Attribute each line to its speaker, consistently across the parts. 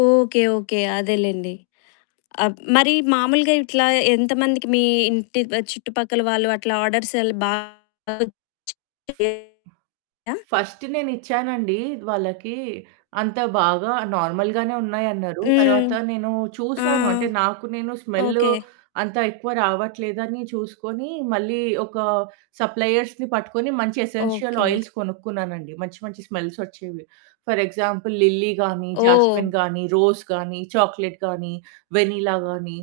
Speaker 1: Okay. Okay. అదేలెండి.అబ్ మరి మామూలుగా ఇట్లా ఎంతమందికి మీ ఇంటి చుట్టుపక్కల వాళ్ళు అట్లా ఆర్డర్స్ ఎలా బాగా వచ్చాయా?
Speaker 2: ఫస్ట్ నేనిచ్చానండి వాళ్ళకి అంత బాగా నార్మల్‌గానే ఉన్నాయన్నారు.
Speaker 1: హ్మ్.
Speaker 2: తర్వాత నేను
Speaker 1: ఆ!
Speaker 2: చూశాను. అంటే నాకు నేను స్మెల్
Speaker 1: ఓకే.
Speaker 2: అంత ఎక్కువ రావట్లేదని చూసుకొని మళ్ళీ ఒక సప్లయర్స్‌ని పట్టుకొని మంచి ఎసెన్షియల్
Speaker 1: ఓకే.
Speaker 2: ఆయిల్స్ కొనుక్కున్నానండి. మంచి మంచి స్మెల్స్ వచ్చేవి. ఫర్ ఎగ్జాంపుల్ లిల్లీ గానీ,
Speaker 1: ఓహ్!
Speaker 2: జాస్మిన్ గానీ, రోజ్ గానీ, చాక్లెట్ గానీ, వెనిల్లా గానీ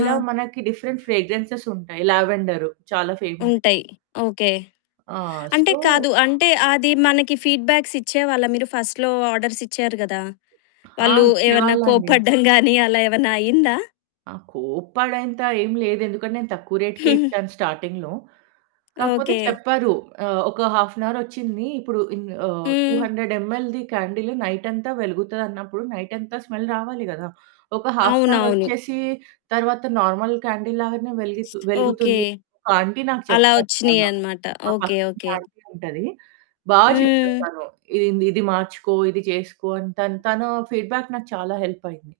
Speaker 2: ఇలా మనకి డిఫరెంట్ ఫ్రేగ్రెన్సెస్ ఉంటాయి. లావెండర్ చాలా ఫేమస్.
Speaker 1: ఉంటాయి. ఓకే.
Speaker 2: ఆ!
Speaker 1: అంటే కాదు
Speaker 2: సో
Speaker 1: అంటే అది మనకి ఫీడ్‌బ్యాక్స్ ఇచ్చేవాళ్ళా మీరు ఫస్ట్‌లో ఆర్డర్స్ ఇచ్చారు కదా!
Speaker 2: ఆ!
Speaker 1: వాళ్ళు ఏమన్నా
Speaker 2: ఇచ్చేవాళ్ళండి.
Speaker 1: కోప్పడడం గానీ అలా ఏమన్నా అయిందా?
Speaker 2: ఆ! కోపడేంత ఏం లేదు ఎందుకంటే నేను తక్కువ రేట్‌కే ఇచ్చాను స్టార్టింగ్‌లో. కాకపోతే
Speaker 1: ఓకే.
Speaker 2: చెప్పారు. ఆహ్, ఒక హాఫ్ ఎన్ అవర్ వచ్చింది. ఇప్పుడు in ah, two
Speaker 1: hmm.
Speaker 2: Hundred ML the candle నైటంతా వెలుగుతదన్నప్పుడు నైటంతా స్మెల్ రావాలి కదా! ఒక హాఫ్ ఎన్ అవర్
Speaker 1: అవునవును.
Speaker 2: వచ్చేసి తర్వాత నార్మల్ క్యాండిల్ లాగానే వెలిగు
Speaker 1: ఓకే.
Speaker 2: వెలుగుతుంది. కా ఆంటీ నాకు
Speaker 1: అలా
Speaker 2: చెప్పారు చాలా.
Speaker 1: వచ్చినయనమాట.
Speaker 2: మా
Speaker 1: ఓకే.
Speaker 2: పక్కింటి
Speaker 1: ఓకే.
Speaker 2: ఆంటీ ఉంటది. బా చెప్తది
Speaker 1: హ్మ్.
Speaker 2: తను. "ఇది ఇది ఇది మార్చుకో, ఇది చేసుకో" అని తను, తను ఫీడ్‌బ్యాక్ నాకు చాలా హెల్ప్ అయింది.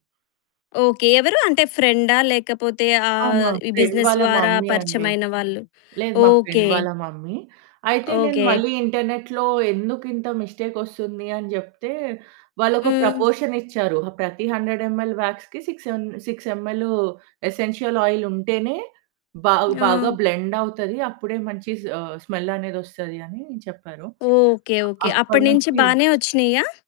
Speaker 1: ఓకే. ఎవరు? అంటే ఫ్రెండా? లేకపోతే
Speaker 2: ఆ!
Speaker 1: ఆహ్,
Speaker 2: మా
Speaker 1: ఈ
Speaker 2: ఫ్రెండ్
Speaker 1: బిజినెస్
Speaker 2: వాళ్ళ
Speaker 1: ద్వారా
Speaker 2: మమ్మీ అండి.
Speaker 1: పరిచయమైన వాళ్ళు?
Speaker 2: లేదు మా
Speaker 1: ఓకే.
Speaker 2: ఫ్రెండ్ వాళ్ళ మమ్మీ. అయితే నేను
Speaker 1: ఓకే.
Speaker 2: మళ్ళీ ఇంటర్నెట్‌లో ఎందుకింత మిస్టేక్ వస్తుంది అని జెప్తే, వాళ్ళొక
Speaker 1: హ్మ్.
Speaker 2: ప్రపోర్షన్ ఇచ్చారు. "ఆ ప్రతి 100 ఎంఎల్ వ్యాక్స్‌కి 6 ఎం 6 ఎంఎల్ ఎసెన్షియల్ ఆయిల్ ఉంటేనే బా బాగా
Speaker 1: ఆ!
Speaker 2: బ్లెండ్ అవుతది. అప్పుడే మంచి ఆహ్, స్మెల్ అనేది వస్తది." అని చెప్పారు.
Speaker 1: ఓకే. ఓకే.
Speaker 2: అప్పటి
Speaker 1: అప్పటి నుంచి
Speaker 2: నుంచి
Speaker 1: బానే వచ్చినియా?